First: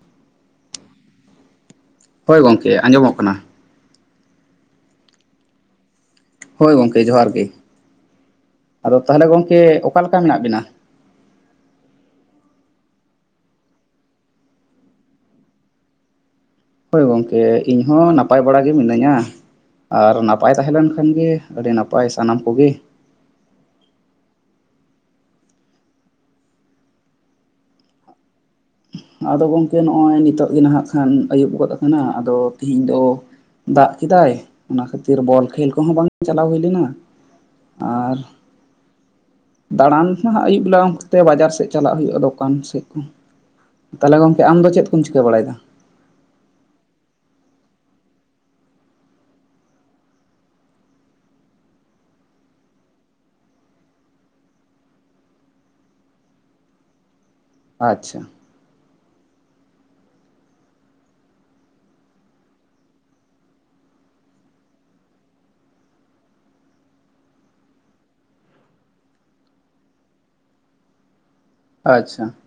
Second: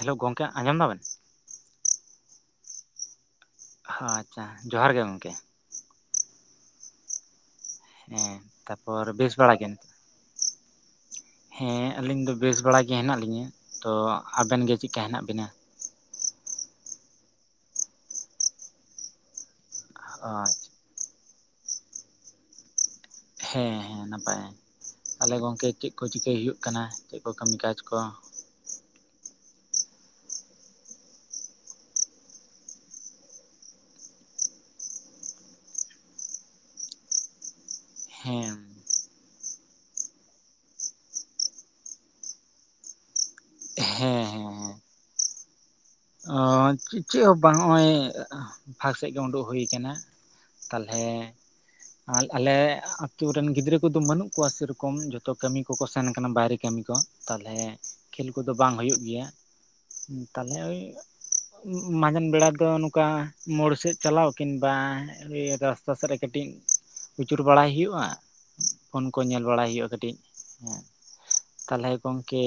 Hello ᱜᱚᱢᱠᱮ ᱟᱸᱡᱚᱢ ᱫᱟᱵᱮᱱ ᱦᱚᱭ ᱜᱚᱢᱠᱮ ᱟᱸᱡᱚᱢᱚᱜ ᱠᱟᱱᱟ ᱟᱪᱪᱷᱟ ᱡᱚᱦᱟᱨ ᱜᱮ ᱜᱚᱝᱠᱮ ᱦᱳᱭ ᱜᱚᱝᱠᱮ ᱡᱚᱦᱟᱨ ᱜᱮ ᱦᱮᱸ ᱟᱫᱚ ᱛᱟᱯᱚᱨ ᱛᱟᱦᱚᱞᱮ ᱜᱚᱢᱠᱮ ᱚᱠᱟᱞᱮᱠᱟ ᱢᱮᱱᱟᱜ ᱵᱤᱱᱟ ᱦᱮ ᱟᱹᱞᱤᱧ ᱫᱚ ᱵᱮᱥ ᱵᱟᱲᱟ ᱜᱮ ᱦᱮᱱᱟᱜ ᱞᱤᱧᱟ ᱛᱚ ᱟᱵᱮᱱ ᱜᱮ ᱪᱮᱫᱠᱟ ᱦᱮᱱᱟᱜ ᱵᱤᱱᱟ ᱦᱳᱭ ᱜᱚᱝᱠᱮ ᱤᱧ ᱦᱚᱸ ᱱᱟᱯᱟᱭ ᱵᱟᱲᱟ ᱜᱮ ᱢᱤᱱᱟᱹᱧᱟ ᱟᱨ ᱟᱪᱪᱷᱟ ᱱᱟᱯᱟᱭ ᱛᱟᱦᱮᱸ ᱞᱮᱱ ᱠᱷᱟᱱ ᱜᱮ ᱟᱹᱰᱤ ᱱᱟᱯᱟᱭ ᱥᱟᱱᱟᱢ ᱠᱚᱜᱮ ᱦᱮᱸ ᱦᱮᱸ ᱱᱟᱯᱟᱭ ᱛᱟᱦᱚᱞᱮ ᱜᱚᱝᱠᱮ ᱪᱮᱫ ᱠᱚ ᱪᱤᱠᱟᱹᱭ ᱦᱩᱭᱩᱜ ᱠᱟᱱᱟ ᱪᱮᱫ ᱠᱚ ᱠᱟᱹᱢᱤ ᱠᱟᱡᱽ ᱠᱚ ᱟᱫᱚ ᱜᱚᱝᱠᱮ ᱱᱚᱜ-ᱚᱭ ᱱᱤᱛᱚᱜ ᱜᱮ ᱱᱟᱦᱟᱜ ᱠᱷᱟᱱ ᱟᱹᱭᱩᱵ ᱜᱚᱫ ᱟᱠᱟᱱᱟ ᱟᱫᱚ ᱛᱤᱦᱤᱧ ᱫᱚ ᱫᱟᱜ ᱠᱮᱫᱟᱭ ᱚᱱᱟ ᱠᱷᱟᱹᱛᱤᱨ ᱵᱚᱞ ᱠᱷᱮᱞ ᱠᱚᱦᱚᱸ ᱵᱟᱝ ᱪᱟᱞᱟᱣ ᱦᱩᱭ ᱞᱮᱱᱟ ᱟᱨ ᱦᱮᱸ ᱫᱟᱬᱟᱱ ᱱᱟᱜ ᱟᱹᱭᱩᱵ ᱵᱮᱞᱟ ᱠᱚᱛᱮ ᱵᱟᱡᱟᱨ ᱥᱮᱫ ᱪᱟᱞᱟᱜ ᱦᱩᱭᱩᱜᱼᱟ ᱫᱚᱠᱟᱱ ᱥᱮᱫ ᱠᱚ ᱛᱟᱦᱚᱞᱮ ᱦᱮᱸ ᱦᱮᱸ ᱜᱚᱝᱠᱮ ᱟᱢ ᱫᱚ, ᱦᱮᱸ ᱪᱮᱫ ᱠᱚᱢ ᱪᱤᱠᱟᱹ ᱵᱟᱲᱟᱭᱮᱫᱟ? ᱚ ᱪᱮᱫ ᱦᱚᱸ ᱵᱟᱝ ᱱᱚᱜᱼᱚᱭ ᱵᱷᱟᱜ ᱥᱮᱫ ᱜᱮ ᱩᱰᱩᱠ ᱦᱩᱭ ᱟᱠᱟᱱᱟ ᱛᱟᱞᱦᱮ ᱟᱨ ᱟᱞᱮ ᱟᱹᱛᱩ ᱨᱮᱱ ᱜᱤᱫᱽᱨᱟᱹ ᱠᱚᱫᱚ ᱵᱟᱹᱱᱩᱜ ᱠᱚᱣᱟ ᱥᱮᱨᱚᱠᱚᱢ ᱡᱚᱛᱚ ᱠᱟᱹᱢᱤ ᱠᱚᱠᱚ ᱥᱮᱱ ᱠᱟᱱᱟ ᱵᱟᱭᱨᱮ ᱠᱟᱹᱢᱤ ᱠᱚ ᱛᱟᱞᱦᱮ ᱟᱪᱪᱷᱟ ᱠᱷᱮᱞ ᱠᱚᱫᱚ ᱵᱟᱝ ᱦᱩᱭᱩᱜ ᱜᱮᱭᱟ ᱛᱟᱞᱦᱮ ᱳᱭ ᱢᱟᱡᱟᱱ ᱵᱮᱲᱟ ᱫᱚ ᱱᱚᱝᱠᱟ ᱢᱚᱲ ᱥᱮᱫ ᱪᱟᱞᱟᱣ ᱠᱤᱱ ᱵᱟᱭ ᱤᱭᱟ ᱫᱚ ᱚᱠᱟᱥᱮᱫ ᱨᱮ ᱠᱟᱹᱴᱤᱡ ᱠᱷᱩᱪᱩᱨ ᱵᱟᱲᱟᱭ ᱦᱩᱭᱩᱜᱼᱟ ᱯᱷᱳᱱ ᱠᱚ ᱧᱮᱞ ᱵᱟᱲᱟᱭ ᱦᱩᱭᱩᱜᱼᱟ ᱠᱟᱹᱴᱤᱡ, ᱛᱟᱦᱚᱞᱮ ᱟᱪᱪᱷᱟ ᱜᱚᱝᱠᱮᱼᱼ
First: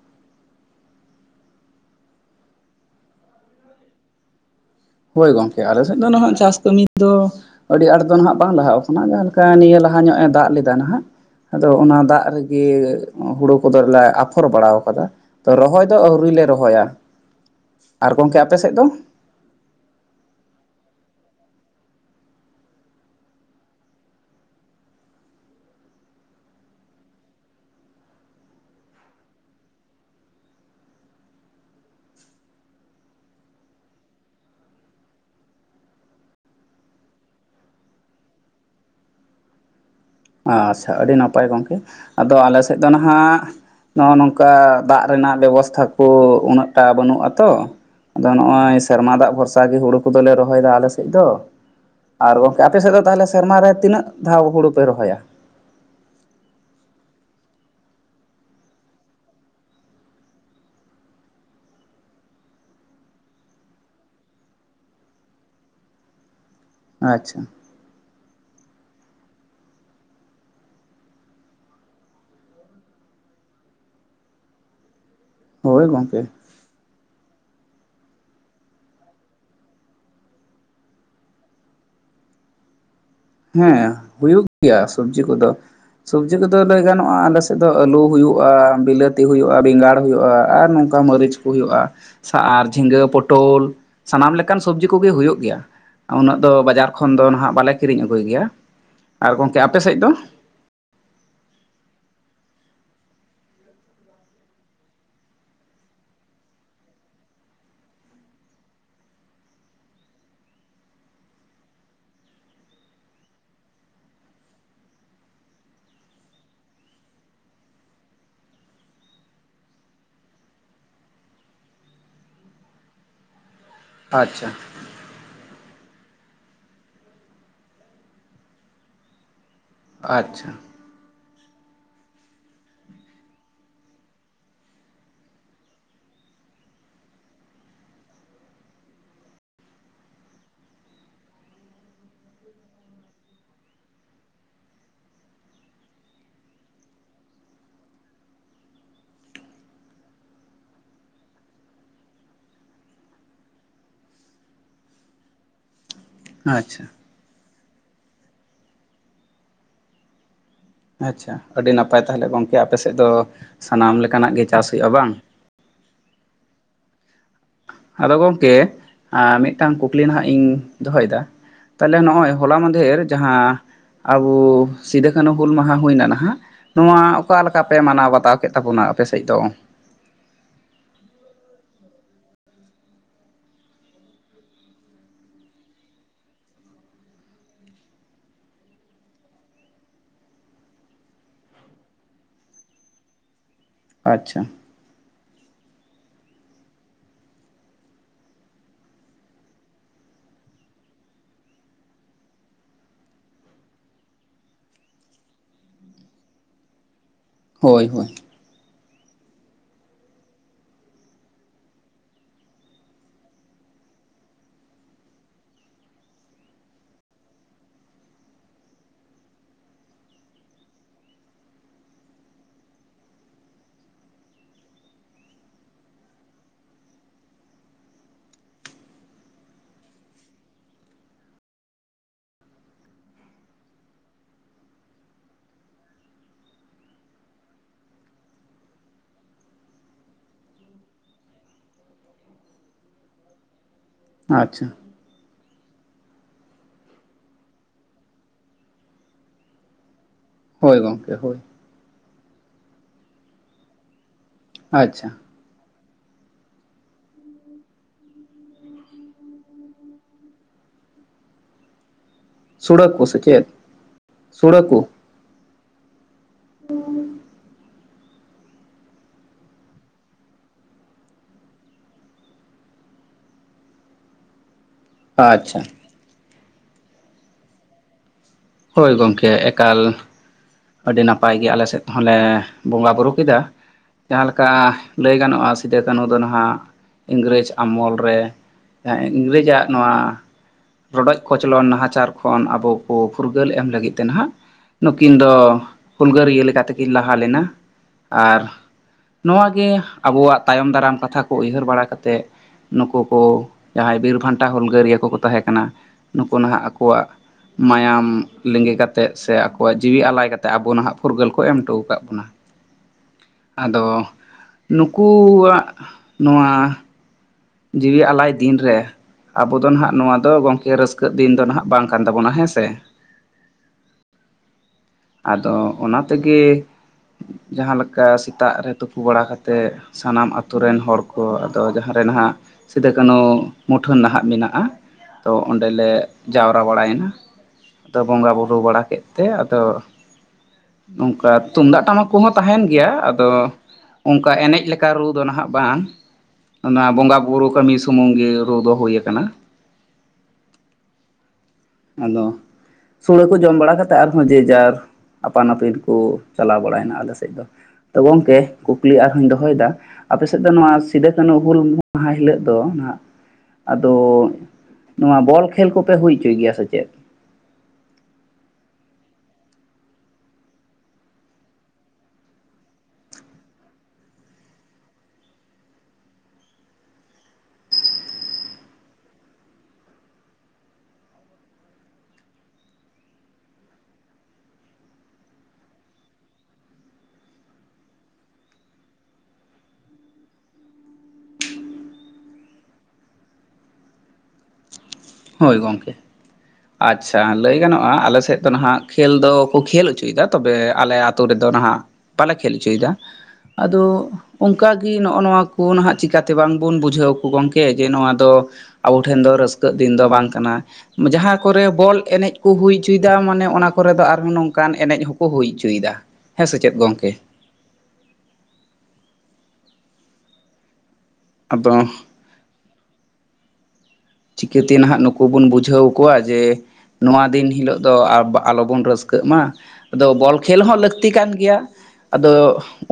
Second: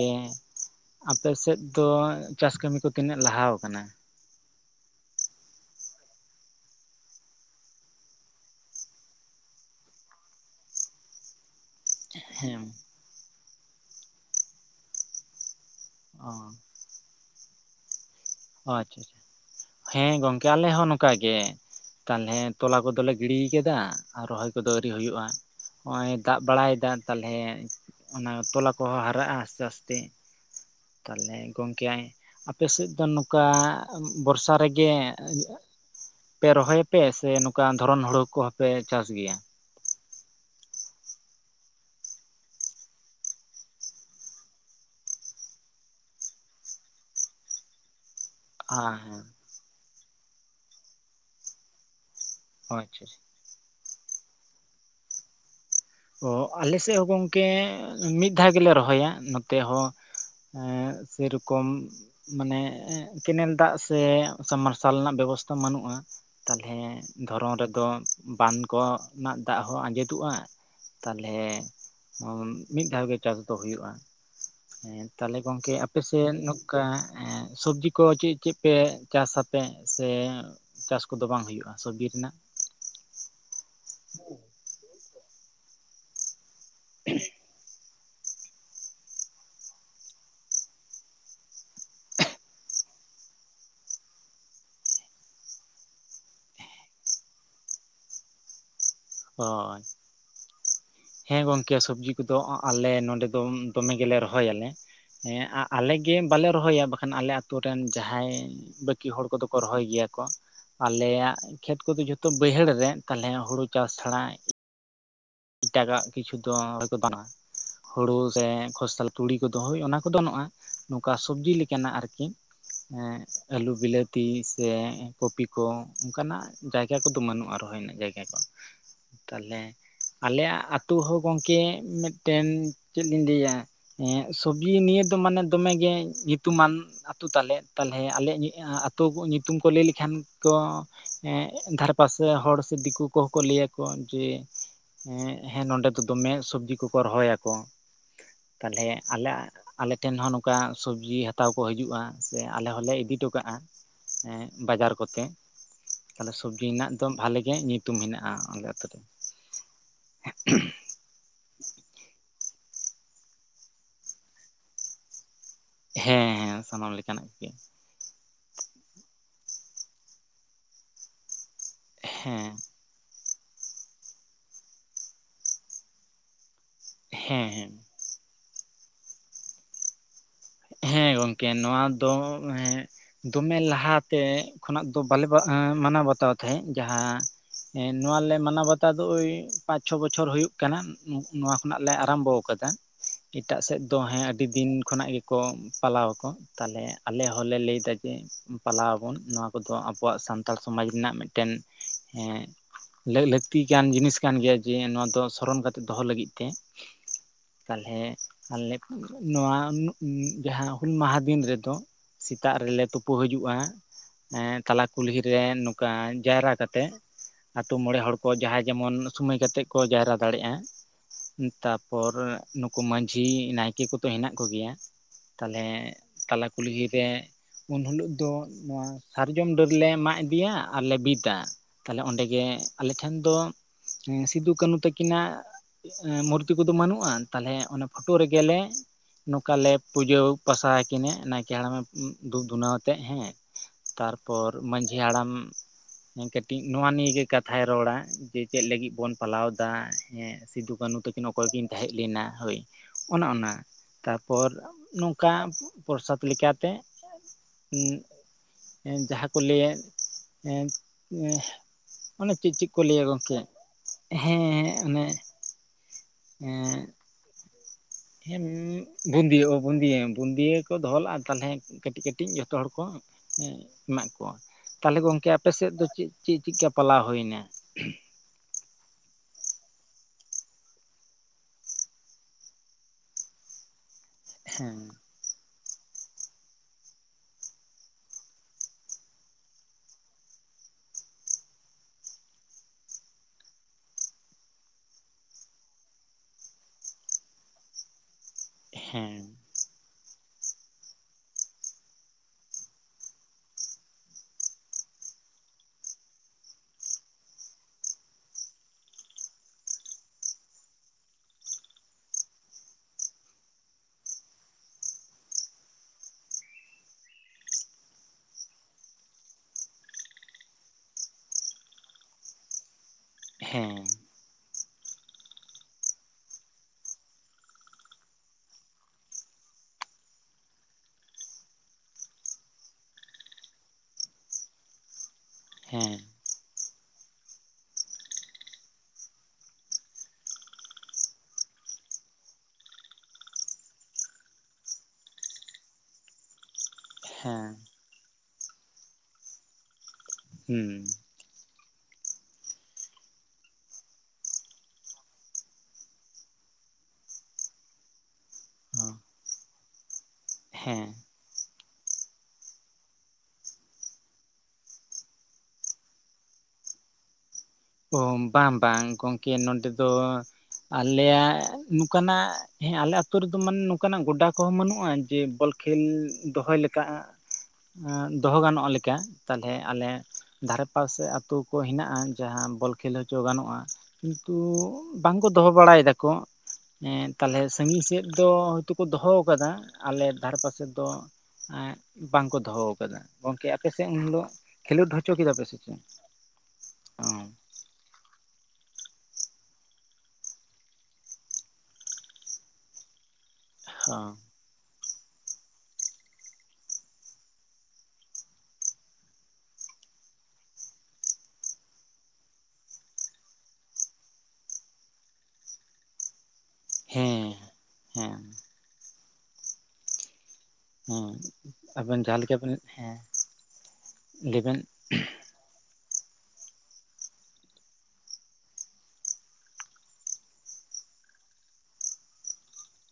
ᱟᱯᱮ ᱥᱮᱫ ᱫᱚ ᱪᱟᱥ ᱠᱟᱹᱢᱤ ᱠᱚ ᱛᱤᱱᱟᱹᱜ ᱞᱟᱦᱟ ᱟᱠᱟᱱᱟ? ᱦᱚᱭ ᱜᱚᱝᱠᱮ ᱟᱞᱮ ᱥᱮᱫ ᱫᱚ ᱱᱟᱦᱜ ᱪᱟᱥ ᱠᱟᱹᱢᱤ ᱫᱚ ᱟᱹᱰᱤ ᱟᱸᱴ ᱫᱚ ᱱᱟᱦᱜ ᱵᱟᱝ ᱞᱟᱦᱟᱣ ᱠᱷᱚᱱᱟᱜ ᱡᱟᱦᱟᱸ ᱞᱮᱠᱟ ᱱᱤᱭᱟᱹ ᱞᱟᱦᱟ ᱧᱚᱜ ᱮ ᱫᱟᱜ ᱞᱮᱫᱟ ᱱᱟᱦᱟᱜ ᱟᱫᱚ ᱚᱱᱟ ᱫᱟᱜ ᱦᱮᱸ ᱨᱮᱜᱮ ᱦᱩᱲᱩ ᱠᱚᱫᱚᱞᱮ ᱟᱯᱷᱚᱨ ᱵᱟᱲᱟ ᱟᱠᱟᱫᱟ ᱟᱫᱚ ᱨᱚᱦᱚᱭ ᱛᱚ ᱚ ᱟᱹᱣᱨᱤ ᱞᱮ ᱨᱚᱦᱚᱭᱟ ᱟᱨ ᱜᱚᱝᱠᱮ ᱟᱯᱮ ᱚ ᱥᱮᱫ ᱫᱚ ᱟᱪᱪᱷᱟ ᱪᱟ ᱦᱮᱸ ᱜᱚᱝᱠᱮ ᱟᱞᱮ ᱦᱚᱸ ᱱᱚᱝᱠᱟ ᱜᱮ ᱛᱟᱦᱚᱞᱮ ᱛᱚᱞᱟ ᱠᱚᱫᱚᱞᱮ ᱜᱤᱲᱤᱭ ᱠᱟᱫᱟ ᱨᱚᱦᱚᱭ ᱠᱚᱫᱚ ᱟᱹᱣᱨᱤ ᱦᱩᱭᱩᱜᱼᱟ ᱱᱚᱜᱼᱚᱭ ᱫᱟᱜ ᱵᱟᱲᱟᱭᱫᱟ ᱛᱟᱞᱮᱦᱮ ᱚᱱᱟ ᱛᱚᱞᱟ ᱠᱚᱦᱚᱸ ᱦᱟᱨᱟᱜᱼᱟ ᱟᱥᱛᱮ ᱟᱥᱛᱮ ᱛᱟᱦᱚᱞᱮ ᱜᱚᱝᱠᱮ ᱟᱯᱮ ᱥᱮᱫ ᱫᱚ ᱱᱚᱝᱠᱼᱼ ᱠᱟ ᱵᱚᱨᱥᱟ ᱨᱮᱜᱮ ᱯᱮ ᱨᱚᱦᱚᱭ ᱯᱮ ᱥᱮ ᱱᱚᱝᱠᱟ ᱫᱷᱚᱨᱚᱱ ᱦᱩᱲᱩ ᱠᱚᱦᱚᱸᱯᱮ ᱪᱟᱥ ᱜᱮᱭᱟ ᱟᱪᱪᱷᱟ ᱟᱹᱰᱤ ᱱᱟᱯᱟᱭ ᱜᱚᱝᱠᱮ ᱟᱫᱚ ᱟᱞᱮ ᱥᱮᱫ ᱫᱚ ᱱᱟᱦᱟᱜᱼᱼ ᱱᱚᱜ-ᱚ ᱱᱚᱝᱠᱟ ᱫᱟᱜ ᱨᱮᱱᱟᱜ ᱵᱮᱵᱚᱥᱛᱟ ᱠᱚ ᱩᱱᱟᱹᱜ ᱴᱟ ᱵᱟᱹᱱᱩᱜᱼᱟ ᱛᱚ ᱟᱫᱚ ᱱᱚᱜᱼᱚᱭ ᱦᱮᱸ ᱥᱮᱨᱢᱟ ᱫᱟᱜ ᱵᱷᱚᱨᱥᱟ ᱜᱮ ᱦᱩᱲᱩ ᱠᱚᱫᱚᱞᱮ ᱨᱚᱦᱚᱭ ᱫᱟ ᱟᱞᱮ ᱥᱮᱫ ᱫᱚ ᱟᱨ ᱜᱚᱝᱠᱮ ᱟᱯᱮ ᱦᱮᱸ ᱥᱮᱫ ᱫᱚ ᱟᱪᱪᱷᱟ ᱛᱟᱦᱚᱞᱮ ᱥᱮᱨᱢᱟᱨᱮ ᱛᱤᱱᱟᱹᱜ ᱫᱷᱟᱣ ᱦᱩᱲᱩ ᱯᱮ ᱨᱚᱦᱚᱭᱟ? ᱚᱜ ᱟᱞᱮ ᱥᱮᱫ ᱦᱚᱸ ᱜᱚᱝᱠᱮ ᱢᱤᱫ ᱫᱷᱟᱣ ᱜᱮᱞᱮ ᱨᱚᱦᱚᱭᱟ ᱱᱚᱛᱮ ᱦᱚᱸ ᱦᱮᱸ ᱥᱮᱨᱚᱠᱚᱢ ᱢᱟᱱᱮ ᱠᱮᱱᱮᱞ ᱫᱟᱜ ᱥᱮ ᱥᱟᱢ ᱢᱟᱨᱥᱟᱞ ᱨᱮᱱᱟᱜ ᱵᱮᱵᱚᱥᱛᱷᱟ ᱵᱟᱹᱱᱩᱜᱼᱟ ᱛᱟᱞᱦᱮ ᱟᱪᱪᱷᱟ ᱫᱷᱚᱨᱚᱱ ᱨᱮᱫᱚ ᱵᱟᱸᱫ ᱠᱚ ᱱᱟᱜ ᱫᱟᱜ ᱦᱚᱸ ᱟᱸᱡᱮᱫᱚᱜᱼᱟ ᱛᱟᱞᱦᱮ ᱢᱤᱫ ᱫᱷᱟᱣ ᱜᱮ ᱪᱟᱥ ᱫᱚ ᱦᱩᱭᱩᱜᱼᱟ ᱦᱮᱸ ᱛᱟᱦᱞᱮ ᱜᱚᱝᱠᱮ ᱟᱯᱮ ᱥᱮᱫ ᱚᱱᱠᱟ ᱥᱚᱵᱡᱤ ᱠᱚ ᱪᱮᱫ ᱪᱮᱫ ᱯᱮ ᱪᱟᱥ ᱟᱯᱮ ᱥᱮ ᱪᱟᱥ ᱠᱚᱫᱚ ᱵᱟᱝ ᱦᱩᱭᱩᱜᱼᱟ ᱥᱚᱵᱽᱡᱤ ᱨᱮᱱᱟᱜ ᱦᱮᱸ ᱦᱩᱭᱩᱜ ᱜᱮᱭᱟ ᱥᱚᱵᱽᱡᱤ ᱠᱚᱫᱚ ᱥᱚᱵᱽᱡᱤ ᱠᱚᱫᱚ ᱞᱟᱹᱭ ᱜᱟᱱᱚᱜᱼᱟ ᱟᱞᱮᱥᱮᱫ ᱫᱚ ᱟᱹᱞᱩ ᱦᱩᱭᱩᱜ ᱵᱤᱞᱟᱹᱛᱤ ᱦᱩᱭᱩᱜᱼᱟ ᱵᱮᱸᱜᱟᱲ ᱦᱩᱭᱩᱜᱼᱟ ᱟᱨ ᱱᱚᱝᱠᱟ ᱢᱟᱹᱨᱤᱪ ᱠᱚ ᱦᱩᱭᱩᱜᱼᱟ ᱟᱨ ᱡᱷᱤᱸᱜᱟᱹ ᱯᱚᱴᱚᱞ ᱥᱟᱱᱟᱢ ᱞᱮᱠᱟᱱ ᱥᱚᱵᱽᱡᱤ ᱠᱚᱜᱮ ᱦᱩᱭᱩᱜ ᱜᱮᱭᱟ ᱩᱱᱟᱹᱜ ᱫᱚ ᱵᱟᱡᱟᱨ ᱠᱷᱚᱱ ᱫᱚ ᱱᱟᱦᱜ ᱵᱟᱞᱮ ᱠᱤᱨᱤᱧ ᱟᱹᱜᱩᱭ ᱜᱮᱭᱟ ᱟᱨ ᱜᱚᱝᱠᱮ ᱟᱯᱮ ᱦᱳᱭ ᱥᱮᱫ ᱫᱚ ᱦᱮᱸ ᱜᱚᱝᱠᱮ ᱥᱚᱵᱽᱡᱤ ᱠᱚᱫᱚ ᱟᱞᱮ ᱱᱚᱸᱰᱮ ᱫᱚ ᱫᱚᱢᱮ ᱜᱮᱞᱮ ᱨᱚᱦᱚᱭᱟᱞᱮ ᱦᱮᱸ ᱟᱞᱮᱜ ᱜᱮ ᱵᱟᱞᱮ ᱨᱚᱦᱚᱭᱟ ᱵᱟᱠᱷᱟᱱ ᱟᱞᱮ ᱟᱛᱩ ᱨᱮᱱ ᱡᱟᱦᱟᱸᱭ ᱵᱟᱹᱠᱤ ᱦᱚᱲ ᱠᱚᱫᱚ ᱠᱚ ᱨᱚᱦᱚᱭ ᱜᱮᱭᱟ ᱠᱚ ᱟᱞᱮᱭᱟᱜ ᱠᱷᱮᱛ ᱠᱚᱫᱚ ᱡᱷᱚᱛᱚ ᱵᱟᱹᱭᱦᱟᱹᱲ ᱨᱮ ᱛᱟᱦᱚᱞᱮ ᱦᱩᱲᱩ ᱪᱟᱥ ᱪᱷᱟᱲᱟ ᱮᱴᱟᱜᱟᱜ ᱠᱤᱪᱷᱩ ᱫᱚ ᱵᱟᱝ ᱟ ᱦᱩᱲᱩ ᱥᱮ ᱠᱷᱚᱛᱥᱟᱞ ᱛᱩᱲᱤ ᱠᱚ ᱫᱚ ᱦᱳᱭ ᱚᱱᱟ ᱠᱚᱫᱚ ᱜᱟᱱᱚᱜᱼᱟ ᱱᱚᱝᱠᱟ ᱥᱚᱵᱽᱡᱤ ᱞᱮᱠᱟᱱᱟᱜ ᱟᱨᱠᱤ ᱦᱮᱸ ᱟᱹᱞᱩ ᱵᱤᱞᱟᱹᱛᱤ ᱟᱪᱪᱷᱟ ᱥᱮ ᱠᱚᱯᱤ ᱠᱚ ᱚᱱᱠᱟᱱᱟᱜ ᱡᱟᱭᱜᱟ ᱠᱚᱫᱚ ᱢᱟᱹᱱᱩᱜᱼᱟ ᱨᱚᱦᱚᱭ ᱨᱮᱱᱟᱜ ᱡᱟᱭᱜᱟ ᱠᱚ ᱛᱟᱦᱚᱞᱮ ᱟᱪᱪᱷᱟ ᱟᱞᱮᱭᱟᱜ ᱟᱹᱛᱩ ᱦᱚᱸ ᱜᱚᱝᱠᱮ ᱢᱤᱫᱴᱮᱱ ᱪᱮᱫ ᱞᱤᱧ ᱞᱟᱹᱭᱟ ᱦᱮᱸ ᱥᱚᱵᱽᱡᱤ ᱱᱤᱭᱟᱹ ᱫᱚ ᱢᱟᱱᱮ ᱫᱚᱢᱮ ᱜᱮ ᱧᱩᱛᱩᱢᱟᱱ ᱟᱹᱛᱩ ᱛᱟᱞᱮ ᱛᱟᱦᱚᱞᱮ ᱟᱞᱮᱭᱟᱜ ᱟᱹᱛᱩ ᱧᱩᱛᱩᱢ ᱠᱚ ᱞᱟᱹᱭ ᱞᱮᱠᱷᱟᱱ ᱠᱚ ᱦᱮᱸ ᱫᱷᱟᱨᱮᱯ ᱯᱟᱥᱮ ᱦᱚᱲ ᱥᱮ ᱫᱤᱠᱩ ᱠᱚᱦᱚᱸ ᱠᱚ ᱞᱟᱹᱭᱟ ᱠᱚ ᱡᱮ ᱦᱮᱸ ᱦᱮᱸ ᱱᱚᱸᱰᱮ ᱫᱚ ᱫᱚᱢᱮ ᱥᱚᱵᱽᱡᱤ ᱠᱚ ᱠᱚ ᱨᱚᱦᱚᱭᱟ ᱠᱚ ᱛᱟᱞᱦᱮ ᱟᱞᱮᱟᱜ ᱟᱞᱮ ᱴᱷᱮᱱ ᱦᱚᱸ ᱱᱚᱝᱠᱟ ᱥᱚᱵᱽᱡᱤ ᱦᱟᱛᱟᱣ ᱠᱚ ᱦᱤᱡᱩᱜᱼᱟ ᱥᱮ ᱟᱞᱮ ᱦᱚᱸᱞᱮ ᱤᱫᱤ ᱦᱚᱴᱚ ᱠᱟᱜᱼᱟ ᱦᱮᱸ ᱵᱟᱡᱟᱨ ᱠᱚᱛᱮ ᱛᱟᱦᱞᱮ ᱥᱚᱵᱽᱡᱤ ᱟᱪᱪᱷᱟ ᱨᱮᱱᱟᱜ ᱫᱚ ᱵᱷᱟᱞᱮ ᱜᱮ ᱧᱩᱛᱩᱢ ᱦᱮᱱᱟᱜᱼᱟ ᱟᱞᱮ ᱟᱛᱩ ᱨᱮ ᱩ ᱦᱩᱸ ᱟᱪᱪᱷᱟ ᱟᱹᱰᱤ ᱱᱟᱯᱟᱭ ᱛᱟᱦᱚᱞᱮ ᱜᱚᱝᱠᱮ ᱟᱯᱮ ᱥᱮᱫ ᱫᱚ ᱥᱟᱱᱟᱢ ᱞᱮᱠᱟᱱᱟᱜ ᱜᱮ ᱪᱟᱥ ᱦᱩᱭᱩᱜᱼᱟ ᱵᱟᱝ ᱦᱮᱸ ᱦᱮᱸ ᱥᱟᱱᱟᱢ ᱞᱮᱠᱟᱱᱟᱜ ᱜᱮ ᱟᱫᱚ ᱜᱚᱝᱠᱮ ᱢᱤᱫᱴᱟᱝ ᱠᱩᱠᱞᱤ ᱱᱟᱦᱟᱜ ᱤᱧ ᱫᱚᱦᱚᱭᱮᱫᱟ ᱛᱟᱦᱞᱮ ᱱᱚᱜᱼᱚᱭ ᱦᱮᱸ ᱦᱚᱞᱟ ᱢᱟᱫᱷᱮᱨ ᱡᱟᱦᱟᱸ ᱟᱵᱚ ᱥᱤᱫᱟᱹ ᱠᱟᱱᱦᱩ ᱦᱩᱞ ᱢᱟᱦᱟᱸ ᱦᱩᱭᱱᱟ ᱱᱟᱦᱟᱜ ᱱᱚᱣᱟ ᱚᱠᱟ ᱦᱮᱸ ᱞᱮᱠᱟ ᱦᱮᱸ ᱯᱮ ᱢᱟᱱᱟᱣ ᱵᱟᱛᱟᱣ ᱠᱮᱫ ᱛᱟᱵᱚᱱᱟ ᱟᱯᱮ ᱥᱮᱫ ᱫᱚ ᱦᱮᱸ ᱜᱚᱝᱠᱮ ᱱᱚᱣᱟ ᱫᱚ ᱫᱚᱢᱮ ᱞᱟᱦᱟ ᱛᱮ ᱠᱷᱚᱱᱟᱜ ᱫᱚ ᱵᱟᱞᱮ ᱢᱟᱱᱟᱣ ᱵᱟᱛᱟᱣ ᱛᱟᱦᱮᱸᱫ ᱡᱟᱦᱟᱸ ᱦᱮᱸ ᱱᱚᱣᱟ ᱞᱮ ᱢᱟᱱᱟᱣ ᱵᱟᱛᱟᱣ ᱫᱚ ᱳᱭ ᱯᱟᱸᱪ ᱪᱷᱚ ᱵᱚᱪᱷᱚᱨ ᱦᱩᱭᱩᱜ ᱠᱟᱱᱟ ᱱᱚᱣᱟ ᱠᱷᱚᱱᱟᱜ ᱞᱮ ᱟᱨᱟᱢᱵᱚ ᱠᱟᱫᱟ ᱮᱴᱟᱜ ᱥᱮᱫ ᱫᱚ ᱦᱮᱸ ᱟᱹᱰᱤ ᱟᱪᱪᱷᱟ ᱫᱤᱱ ᱠᱷᱚᱱᱟᱜ ᱜᱮ ᱠᱚ ᱯᱟᱞᱟᱣ ᱟᱠᱚ ᱛᱟᱦᱞᱮ ᱟᱞᱮ ᱦᱚᱸᱞᱮ ᱞᱟᱹᱭ ᱮᱫᱟ ᱡᱮ ᱯᱟᱞᱟᱣ ᱟᱵᱚᱱ ᱱᱚᱣᱟ ᱠᱚ ᱫᱚ ᱟᱵᱚᱣᱟᱜ ᱥᱟᱱᱛᱟᱲ ᱥᱚᱢᱟᱡᱽ ᱨᱮᱱᱟᱜ ᱢᱤᱫ ᱴᱮᱱ ᱦᱮᱸ ᱞᱟᱹ ᱞᱟᱹᱠᱛᱤ ᱠᱟᱱ ᱡᱤᱱᱤᱥ ᱠᱟᱱ ᱜᱮᱭᱟ ᱡᱮ ᱱᱚᱣᱟ ᱫᱚ ᱥᱚᱨᱚᱱ ᱠᱟᱛᱮᱜ ᱫᱚᱦᱚ ᱞᱟᱹᱜᱤᱫ ᱛᱮ ᱦᱳᱭ ᱛᱟᱞᱦᱮ ᱦᱳᱭ ᱟᱞᱮ ᱱᱚᱣᱟ ᱡᱟᱦᱟᱸ ᱦᱩᱞ ᱢᱟᱦᱟ ᱫᱤᱱ ᱨᱮᱫᱚ ᱥᱮᱛᱟᱜ ᱨᱮᱞᱮ ᱛᱩᱯᱩ ᱦᱤᱡᱩᱜᱼᱟ ᱦᱮᱸ ᱛᱟᱞᱟ ᱠᱩᱞᱦᱤ ᱨᱮ ᱱᱚᱠᱟ ᱡᱟᱣᱨᱟ ᱠᱟᱛᱮᱜ ᱟᱛᱩ ᱢᱚᱬᱮ ᱦᱚᱲ ᱠᱚ ᱡᱟᱦᱟᱸᱭ ᱡᱮᱢᱚᱱ ᱥᱚᱢᱚᱭ ᱠᱟᱛᱮᱫ ᱠᱚ ᱡᱟᱭᱨᱟ ᱫᱟᱲᱮᱭᱟᱜᱼᱟ ᱛᱟᱯᱚᱨ ᱱᱩᱠᱩ ᱢᱟᱺᱡᱷᱤ ᱱᱟᱭᱠᱮ ᱠᱚ ᱛᱚ ᱦᱮᱱᱟᱜ ᱠᱚ ᱜᱮᱭᱟ ᱛᱟᱦᱞᱮ ᱛᱟᱞᱟ ᱠᱩᱞᱦᱤ ᱨᱮ ᱩᱱ ᱦᱤᱞᱟᱹᱜ ᱫᱚ ᱱᱚᱣᱟ ᱥᱟᱨᱡᱚᱢ ᱰᱟᱹᱨ ᱞᱮ ᱢᱟᱜ ᱤᱫᱤᱭᱟ ᱟᱨ ᱞᱮ ᱵᱤᱫᱟ ᱛᱟᱦᱞᱮ ᱚᱸᱰᱮ ᱜᱮ ᱟᱞᱮ ᱴᱷᱮᱱ ᱫᱚ ᱥᱤᱫᱩ ᱠᱟᱹᱱᱦᱩ ᱛᱟᱹᱠᱤᱱᱟᱜ ᱢᱩᱨᱛᱤ ᱠᱚᱫᱚ ᱵᱟᱹᱱᱩᱜᱼᱟ ᱛᱟᱞᱦᱮ ᱚᱱᱟ ᱯᱷᱳᱴᱳ ᱨᱮᱜᱮ ᱞᱮ ᱱᱚᱠᱟ ᱞᱮ ᱯᱩᱡᱟᱹ ᱯᱟᱥᱟ ᱟᱠᱤᱱᱟ ᱱᱟᱭᱠᱮ ᱦᱟᱲᱟᱢ ᱮ ᱫᱷᱩᱯ ᱫᱷᱩᱱᱟᱹ ᱟᱛᱮᱜ ᱦᱮᱸ ᱛᱟᱨᱯᱚᱨ ᱟᱪᱪᱷᱟ ᱢᱟᱺᱡᱷᱤ ᱦᱟᱲᱟᱢ ᱠᱟᱹᱴᱤᱡ ᱱᱚᱣᱟ ᱱᱤᱭᱮ ᱜᱮ ᱠᱟᱛᱷᱟᱭ ᱨᱚᱲᱟ ᱡᱮ ᱪᱮᱫ ᱞᱟᱹᱜᱤᱫ ᱵᱚᱱ ᱯᱟᱞᱟᱣ ᱮᱫᱟ ᱦᱮᱸ ᱥᱤᱫᱩ ᱦᱳᱭ ᱠᱟᱹᱱᱦᱩ ᱜᱚᱝᱠᱮ ᱛᱟᱹᱠᱤᱱ ᱦᱳᱭ ᱚᱠᱚᱭ ᱠᱤᱱ ᱛᱟᱦᱮᱸ ᱞᱮᱱᱟ ᱦᱳᱭ ᱚᱱᱮ ᱚᱱᱟ ᱛᱟᱯᱚᱨ ᱟᱪᱪᱷᱟ ᱱᱚᱝᱠᱟ ᱯᱚᱨᱥᱟᱫ ᱞᱮᱠᱟᱛᱮ ᱡᱟᱦᱟᱸ ᱠᱚ ᱞᱟᱹᱭᱮᱫ ᱮᱸ ᱮᱸ ᱚᱱᱮ ᱪᱮᱫ ᱪᱮᱫ ᱠᱚ ᱥᱩᱲᱟᱹ ᱞᱟᱹᱭᱟ ᱥᱮ ᱜᱚᱝᱠᱮ ᱪᱮᱫ ᱥᱩᱲᱟᱹ ᱦᱮᱸ ᱠᱚ ᱚᱱᱮ ᱮᱱ ᱦᱮᱸ ᱵᱩᱸᱫᱤᱭᱟᱹ ᱚ ᱵᱩᱸᱫᱤᱭᱟᱹ ᱵᱩᱸᱫᱤᱭᱟᱹ ᱠᱚ ᱫᱚᱦᱚ ᱞᱟᱜᱼᱟ ᱛᱟᱞᱦᱮ ᱠᱟᱹᱴᱤᱡ ᱠᱟᱹᱴᱤᱡ ᱡᱚᱛᱚ ᱦᱚᱲ ᱠᱚ ᱮᱢᱟᱟᱜ ᱠᱚᱣᱟ ᱛᱟᱦᱞᱮ ᱜᱚᱝᱠᱮ ᱟᱯᱮ ᱟᱪᱪᱷᱟ ᱥᱮᱫ ᱫᱚ ᱪᱮᱫ ᱪᱮᱫ ᱪᱮᱫ ᱞᱮᱠᱟ ᱯᱟᱞᱟᱣ ᱦᱩᱭ ᱮᱱᱟ ᱦᱳᱭ ᱜᱚᱢᱠᱮ ᱮᱠᱟᱞ ᱟᱹᱰᱤ ᱱᱟᱯᱟᱭ ᱜᱮ ᱟᱞᱮ ᱥᱮᱫ ᱦᱚᱸᱞᱮ ᱵᱚᱸᱜᱟ ᱵᱩᱨᱩ ᱠᱮᱫᱟ ᱡᱟᱦᱟᱸ ᱞᱮᱠᱟ ᱦᱮᱸ ᱞᱟᱹᱭ ᱜᱟᱱᱚᱜᱼᱟ ᱥᱮ ᱥᱤᱫᱩ ᱠᱟᱹᱱᱦᱩ ᱫᱚ ᱱᱟᱦᱟᱜ ᱤᱝᱨᱮᱡᱽ ᱟᱢᱚᱞ ᱨᱮ ᱤᱝᱨᱮᱡᱽᱟᱜ ᱱᱚᱣᱟ ᱨᱚᱰᱚᱡ ᱠᱚᱪᱞᱚᱱ ᱱᱟᱦᱟᱪᱟᱨ ᱠᱷᱚᱱ ᱟᱵᱚ ᱠᱚ ᱯᱷᱩᱨᱜᱟᱹᱞ ᱮᱢ ᱞᱟᱹᱜᱤᱫ ᱛᱮ ᱱᱟᱦᱟᱜ ᱱᱩᱠᱤᱱ ᱫᱚ ᱦᱩᱞᱜᱟᱹᱨᱤᱭᱟᱹ ᱞᱮᱠᱟ ᱛᱮ ᱠᱤᱱ ᱞᱟᱦᱟ ᱞᱮᱱᱟ ᱟᱨ ᱦᱮᱸ ᱱᱚᱣᱟ ᱜᱮ ᱟᱵᱚᱣᱟᱜ ᱛᱟᱭᱚᱢ ᱫᱟᱨᱟᱢ ᱠᱟᱛᱷᱟ ᱠᱚ ᱩᱭᱦᱟᱹᱨ ᱵᱟᱲᱟ ᱠᱟᱛᱮᱫ ᱱᱩᱠᱩ ᱠᱚ ᱡᱟᱦᱟᱸᱭ ᱵᱤᱨ ᱵᱷᱟᱱᱴᱟ ᱦᱩᱞᱜᱟᱹᱨᱤᱭᱟᱹ ᱠᱚ ᱠᱚ ᱛᱟᱦᱮᱸ ᱠᱟᱱᱟ ᱱᱩᱠᱩ ᱱᱟᱦᱟᱜ ᱟᱠᱚᱣᱟᱜ ᱢᱟᱭᱟᱢ ᱞᱮᱜᱮ ᱠᱟᱛᱮᱫ ᱥᱮ ᱟᱠᱚᱣᱟᱜ ᱡᱤᱣᱤ ᱟᱞᱟᱭ ᱠᱟᱛᱮᱫ ᱟᱵᱚ ᱱᱟᱦᱟᱜ ᱯᱷᱩᱨᱜᱟᱹᱞ ᱠᱚ ᱮᱢ ᱦᱚᱴᱚ ᱠᱟᱫ ᱵᱚᱱᱟ ᱟᱫᱚ ᱱᱩᱠᱩᱣᱟᱜ ᱱᱚᱣᱟ ᱡᱤᱣᱤ ᱟᱞᱟᱭ ᱫᱤᱱᱨᱮ ᱟᱵᱚ ᱫᱚ ᱱᱟᱦᱟᱸᱜ ᱱᱚᱣᱟ ᱫᱚ ᱜᱚᱝᱠᱮ ᱨᱟᱹᱥᱠᱟᱹᱜ ᱫᱤᱱ ᱫᱚ ᱱᱟᱦᱟᱸᱜ ᱵᱟᱝ ᱠᱟᱱ ᱛᱟᱵᱚᱱᱟ ᱦᱮᱸ ᱥᱮ ᱦᱮᱸ ᱟᱫᱚ ᱚᱱᱟ ᱛᱮᱜᱮ ᱡᱟᱦᱟᱸ ᱞᱮᱠᱟ ᱥᱮᱛᱟᱜ ᱨᱮ ᱛᱩᱯᱩ ᱵᱟᱲᱟ ᱠᱟᱛᱮᱫ ᱥᱟᱱᱟᱢ ᱟᱛᱳ ᱨᱮᱱ ᱦᱚᱲ ᱠᱚ ᱟᱫᱚ ᱡᱟᱦᱟᱸ ᱨᱮ ᱱᱟᱦᱟᱜ ᱥᱤᱫᱩ ᱠᱟᱹᱱᱦᱩ ᱢᱩᱴᱷᱟᱹᱱ ᱱᱟᱦᱟᱜ ᱢᱮᱱᱟᱜᱼᱟ ᱛᱚ ᱚᱸᱰᱮ ᱞᱮ ᱦᱮᱸ ᱡᱟᱣᱨᱟ ᱵᱟᱲᱟᱭᱮᱱᱟ ᱟᱫᱚ ᱵᱚᱸᱜᱟ ᱵᱩᱨᱩ ᱵᱟᱲᱟ ᱠᱮᱫ ᱛᱮ ᱟᱫᱚ ᱱᱚᱝᱠᱟ ᱛᱩᱢᱫᱟᱜ ᱴᱟᱢᱟᱠ ᱠᱚᱦᱚᱸ ᱛᱟᱦᱮᱱ ᱜᱮᱭᱟ ᱟᱫᱚ ᱚᱱᱠᱟ ᱮᱱᱮᱡ ᱞᱮᱠᱟ ᱨᱩ ᱫᱚ ᱱᱟᱦᱟᱸᱜ ᱵᱟᱝ ᱚᱱᱟ ᱵᱚᱸᱜᱟ ᱦᱮᱸ [unintelligible] ᱥᱩᱢᱩᱝ ᱜᱮ ᱨᱩ ᱫᱚ ᱦᱩᱭ ᱟᱠᱟᱱᱟ ᱦᱩᱸ ᱟᱫᱚ ᱥᱳᱲᱟᱹ ᱠᱚ ᱡᱚᱢ ᱵᱟᱲᱟ ᱠᱟᱛᱮᱫ ᱟᱨᱦᱚᱸ ᱡᱮᱡᱟᱨ ᱟᱯᱟᱱ ᱟᱹᱯᱤᱱ ᱠᱚ ᱪᱟᱞᱟᱣ ᱵᱟᱲᱟᱭᱮᱱᱟ ᱟᱞᱮ ᱥᱮᱫ ᱫᱚ ᱛᱚ ᱜᱚᱝᱠᱮ ᱠᱩᱠᱞᱤ ᱟᱨ ᱦᱚᱸᱧ ᱫᱚᱦᱚᱭᱮᱫᱟ ᱟᱯᱮ ᱥᱮᱫ ᱫᱚ ᱱᱚᱣᱟ ᱦᱮᱸ ᱥᱤᱫᱟᱹ ᱠᱟᱱᱦᱩ ᱦᱩᱞ ᱢᱟᱦᱟ ᱦᱤᱞᱳᱜ ᱫᱚ ᱱᱟᱦᱟᱜ ᱟᱫᱚ ᱱᱚᱣᱟ ᱵᱚᱞ ᱠᱷᱮᱞ ᱠᱚᱯᱮ ᱦᱩᱭ ᱦᱚᱪᱚᱭ ᱜᱮᱭᱟ ᱥᱮ ᱪᱮᱫ? ᱚ ᱵᱟᱝ ᱵᱟᱝ ᱜᱚᱝᱠᱮ ᱱᱚᱰᱮ ᱫᱚ ᱟᱞᱮᱭᱟᱜ ᱱᱚᱝᱠᱟᱱᱟᱜ ᱦᱮᱸ ᱟᱞᱮ ᱟᱛᱳ ᱨᱮᱫᱚ ᱢᱟᱱᱮ ᱱᱚᱝᱠᱟᱱᱟᱜ ᱜᱚᱰᱟ ᱠᱚᱦᱚᱸ ᱵᱟᱹᱱᱩᱜᱼᱟ ᱡᱮ ᱵᱚᱞ ᱠᱷᱮᱞ ᱫᱚᱦᱚᱭ ᱞᱮᱠᱟᱣᱟᱜ ᱫᱚᱦᱚ ᱜᱟᱱᱚᱜ ᱞᱮᱠᱟ ᱛᱟᱞᱦᱮ ᱟᱞᱮ ᱫᱷᱟᱨᱮ ᱯᱟᱥᱮ ᱟᱹᱛᱩ ᱠᱚ ᱦᱮᱱᱟᱜᱼᱟ ᱡᱟᱦᱟᱸ ᱵᱚᱞ ᱠᱷᱮᱞ ᱦᱚᱪᱚ ᱜᱟᱱᱚᱜᱼᱟ, ᱠᱤᱱᱛᱩ ᱵᱟᱝᱠᱚ ᱫᱚᱦᱚ ᱵᱟᱲᱟᱭ ᱫᱟᱠᱚ ᱦᱮᱸ ᱛᱟᱞᱦᱮ ᱥᱟᱺᱜᱤᱧ ᱥᱮᱫ ᱫᱚ ᱦᱚᱭ ᱛᱚᱠᱚ ᱫᱚᱦᱚ ᱠᱟᱫᱟ ᱟᱞᱮ ᱫᱷᱟᱨᱮ ᱯᱟᱥᱮ ᱫᱚ ᱵᱟᱝᱠᱚ ᱫᱚᱦᱚ ᱠᱟᱫᱟ ᱜᱚᱝᱠᱮ ᱟᱯᱮ ᱥᱮ ᱩᱱᱦᱤᱞᱳᱜ ᱠᱷᱮᱞᱳᱰ ᱦᱚᱪᱚ ᱠᱮᱫᱟ ᱯᱮ ᱥᱮ ᱦᱳᱭ ᱪᱮᱫ? ᱜᱚᱝᱠᱮ ᱟᱪᱪᱷᱟ ᱞᱟᱹᱭ ᱜᱟᱱᱚᱜᱼᱟ ᱟᱞᱮ ᱥᱮᱫ ᱫᱚ ᱱᱟᱦᱟᱸᱜ ᱠᱷᱮᱞ ᱫᱚᱠᱚ ᱠᱷᱮᱞ ᱦᱚᱪᱚᱭᱮᱫᱟ ᱛᱚᱵᱮ ᱟᱞᱮ ᱟᱛᱳ ᱨᱮᱫᱚ ᱱᱟᱦᱟᱸᱜ ᱵᱟᱞᱮ ᱠᱷᱮᱞ ᱦᱚᱪᱚᱭᱮᱫᱟ ᱟᱫᱚ ᱚ ᱚᱱᱠᱟᱜᱮ ᱱᱚᱜᱼᱚ ᱱᱚᱣᱟ ᱠᱚ ᱱᱟᱦᱟᱸᱜ ᱪᱤᱟᱹᱛᱮ ᱵᱟᱝ ᱵᱚᱱ ᱵᱩᱡᱷᱟᱹᱣ ᱟᱠᱚ ᱜᱚᱝᱠᱮ ᱡᱮ ᱱᱚᱣᱟ ᱫᱚ ᱟᱵᱚ ᱴᱷᱮᱱ ᱫᱚ ᱨᱟᱹᱥᱠᱟᱹᱜ ᱫᱤᱱ ᱫᱚ ᱵᱟᱝ ᱠᱟᱱᱟ᱾ ᱡᱟᱦᱟᱸ ᱠᱚᱨᱮ ᱵᱚᱞ ᱮᱱᱮᱡ ᱠᱚ ᱦᱩᱭ ᱦᱚᱪᱚᱭᱫᱟ ᱢᱟᱱᱮ ᱚᱱᱟ ᱠᱚᱨᱮ ᱫᱚ ᱟᱨᱦᱚᱸ ᱱᱚᱝᱠᱟᱱ ᱮᱱᱮᱡ ᱦᱚᱸ ᱠᱩ ᱦᱩᱭ ᱪᱚᱭᱫᱟ ᱦᱮᱸ ᱦᱮᱸ ᱦᱮᱸ ᱟᱫᱚ ᱟᱵᱮᱱ ᱡᱟᱦᱟᱸ ᱞᱮᱠᱟ ᱵᱮᱱ, ᱦᱮᱸ ᱞᱟᱹᱭ ᱵᱮᱱ ᱪᱤᱠᱟᱹᱛᱮ ᱱᱟᱦᱟᱸᱜ ᱱᱩᱠᱩ ᱵᱚᱱ ᱵᱩᱡᱷᱟᱹᱣ ᱠᱚᱣᱟ ᱡᱮ ᱱᱚᱣᱟ ᱫᱤᱱ ᱦᱤᱞᱳᱜ ᱫᱚ ᱟᱞᱚᱵᱚᱱ ᱨᱟᱹᱥᱠᱟᱹᱜ ᱢᱟ ᱟᱫᱚ ᱵᱚᱞ ᱠᱷᱹᱮᱞ ᱦᱚᱸ ᱞᱟᱹᱠᱛᱤ ᱠᱟᱱ ᱜᱮᱭᱟ ᱟᱫᱚ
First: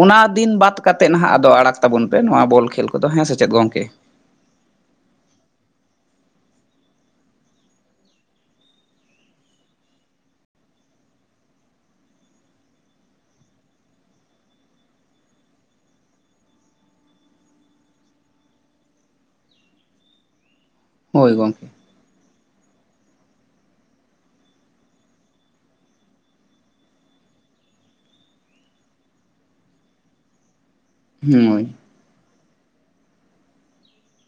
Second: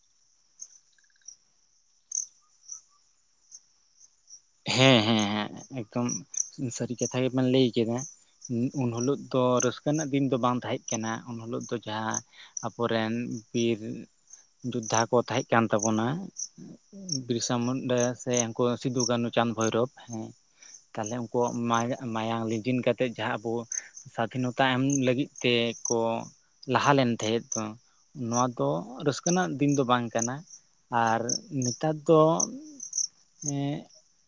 ᱚᱱᱟ ᱫᱤᱱ ᱵᱟᱫ ᱠᱟᱛᱮᱫ ᱱᱟᱦᱟᱸᱜ ᱟᱫᱚ ᱟᱲᱟᱜᱷ ᱛᱟᱵᱚᱱ ᱯᱮ ᱱᱚᱣᱟ ᱵᱚᱞ ᱠᱷᱮᱞ ᱠᱚᱫᱚ ᱦᱮᱸ ᱥᱮ ᱪᱮᱫ ᱜᱚᱝᱠᱮ? ᱦᱮᱸ ᱦᱮᱸ ᱦᱮᱸ ᱮᱠᱫᱚᱢ ᱥᱟᱹᱨᱤ ᱠᱟᱛᱷᱟ ᱜᱮᱵᱮᱱ ᱞᱟᱹᱭ ᱠᱮᱫᱟ᱾ ᱩᱱ ᱦᱤᱞᱳᱜ ᱫᱚ ᱨᱟᱹᱥᱠᱟᱹ ᱨᱮᱱᱟᱜ ᱫᱤᱱ ᱫᱚ ᱵᱟᱝ ᱛᱟᱦᱮᱸ ᱠᱟᱱᱟ ᱩᱱ ᱦᱤᱞᱳᱜ ᱫᱚ ᱡᱟᱦᱟᱸ ᱟᱵᱚᱨᱮᱱ ᱵᱤᱨ ᱡᱳᱫᱽᱫᱷᱟ ᱠᱚ ᱛᱟᱦᱮᱸ ᱠᱟᱱ ᱛᱟᱵᱚᱱᱟ ᱵᱤᱨᱥᱟ ᱢᱩᱱᱰᱟ ᱥᱮ ᱩᱱᱠᱩ ᱥᱤᱫᱩ ᱠᱟᱹᱱᱩ ᱪᱟᱸᱫᱷ ᱵᱷᱳᱭᱨᱳᱵ ᱦᱮᱸ ᱛᱟᱦᱚᱞᱮ ᱦᱳᱭ ᱩᱱᱠᱩᱣᱟᱜ ᱜᱚᱝᱠᱮ ᱢᱟᱭᱟᱝ ᱞᱤᱡᱤᱱ ᱠᱟᱛ ᱛᱮᱫ ᱡᱟᱦᱟᱸ ᱟᱵᱚ ᱥᱟᱫᱷᱤᱱᱚᱛᱟ ᱮᱢ ᱞᱟᱹᱜᱤᱫ ᱛᱮ ᱠᱚ ᱞᱟᱦᱟ ᱞᱮᱱ ᱛᱟᱦᱮᱸᱫ ᱫᱚ ᱱᱚᱣᱟ ᱫᱚ ᱨᱟᱹᱥᱠᱟᱹ ᱨᱮᱱᱟᱜ ᱫᱤᱱ ᱫᱚ ᱵᱟᱝ ᱠᱟᱱᱟ᱾ ᱟᱨ ᱦᱳᱭ ᱱᱮᱛᱟᱨ ᱫᱚ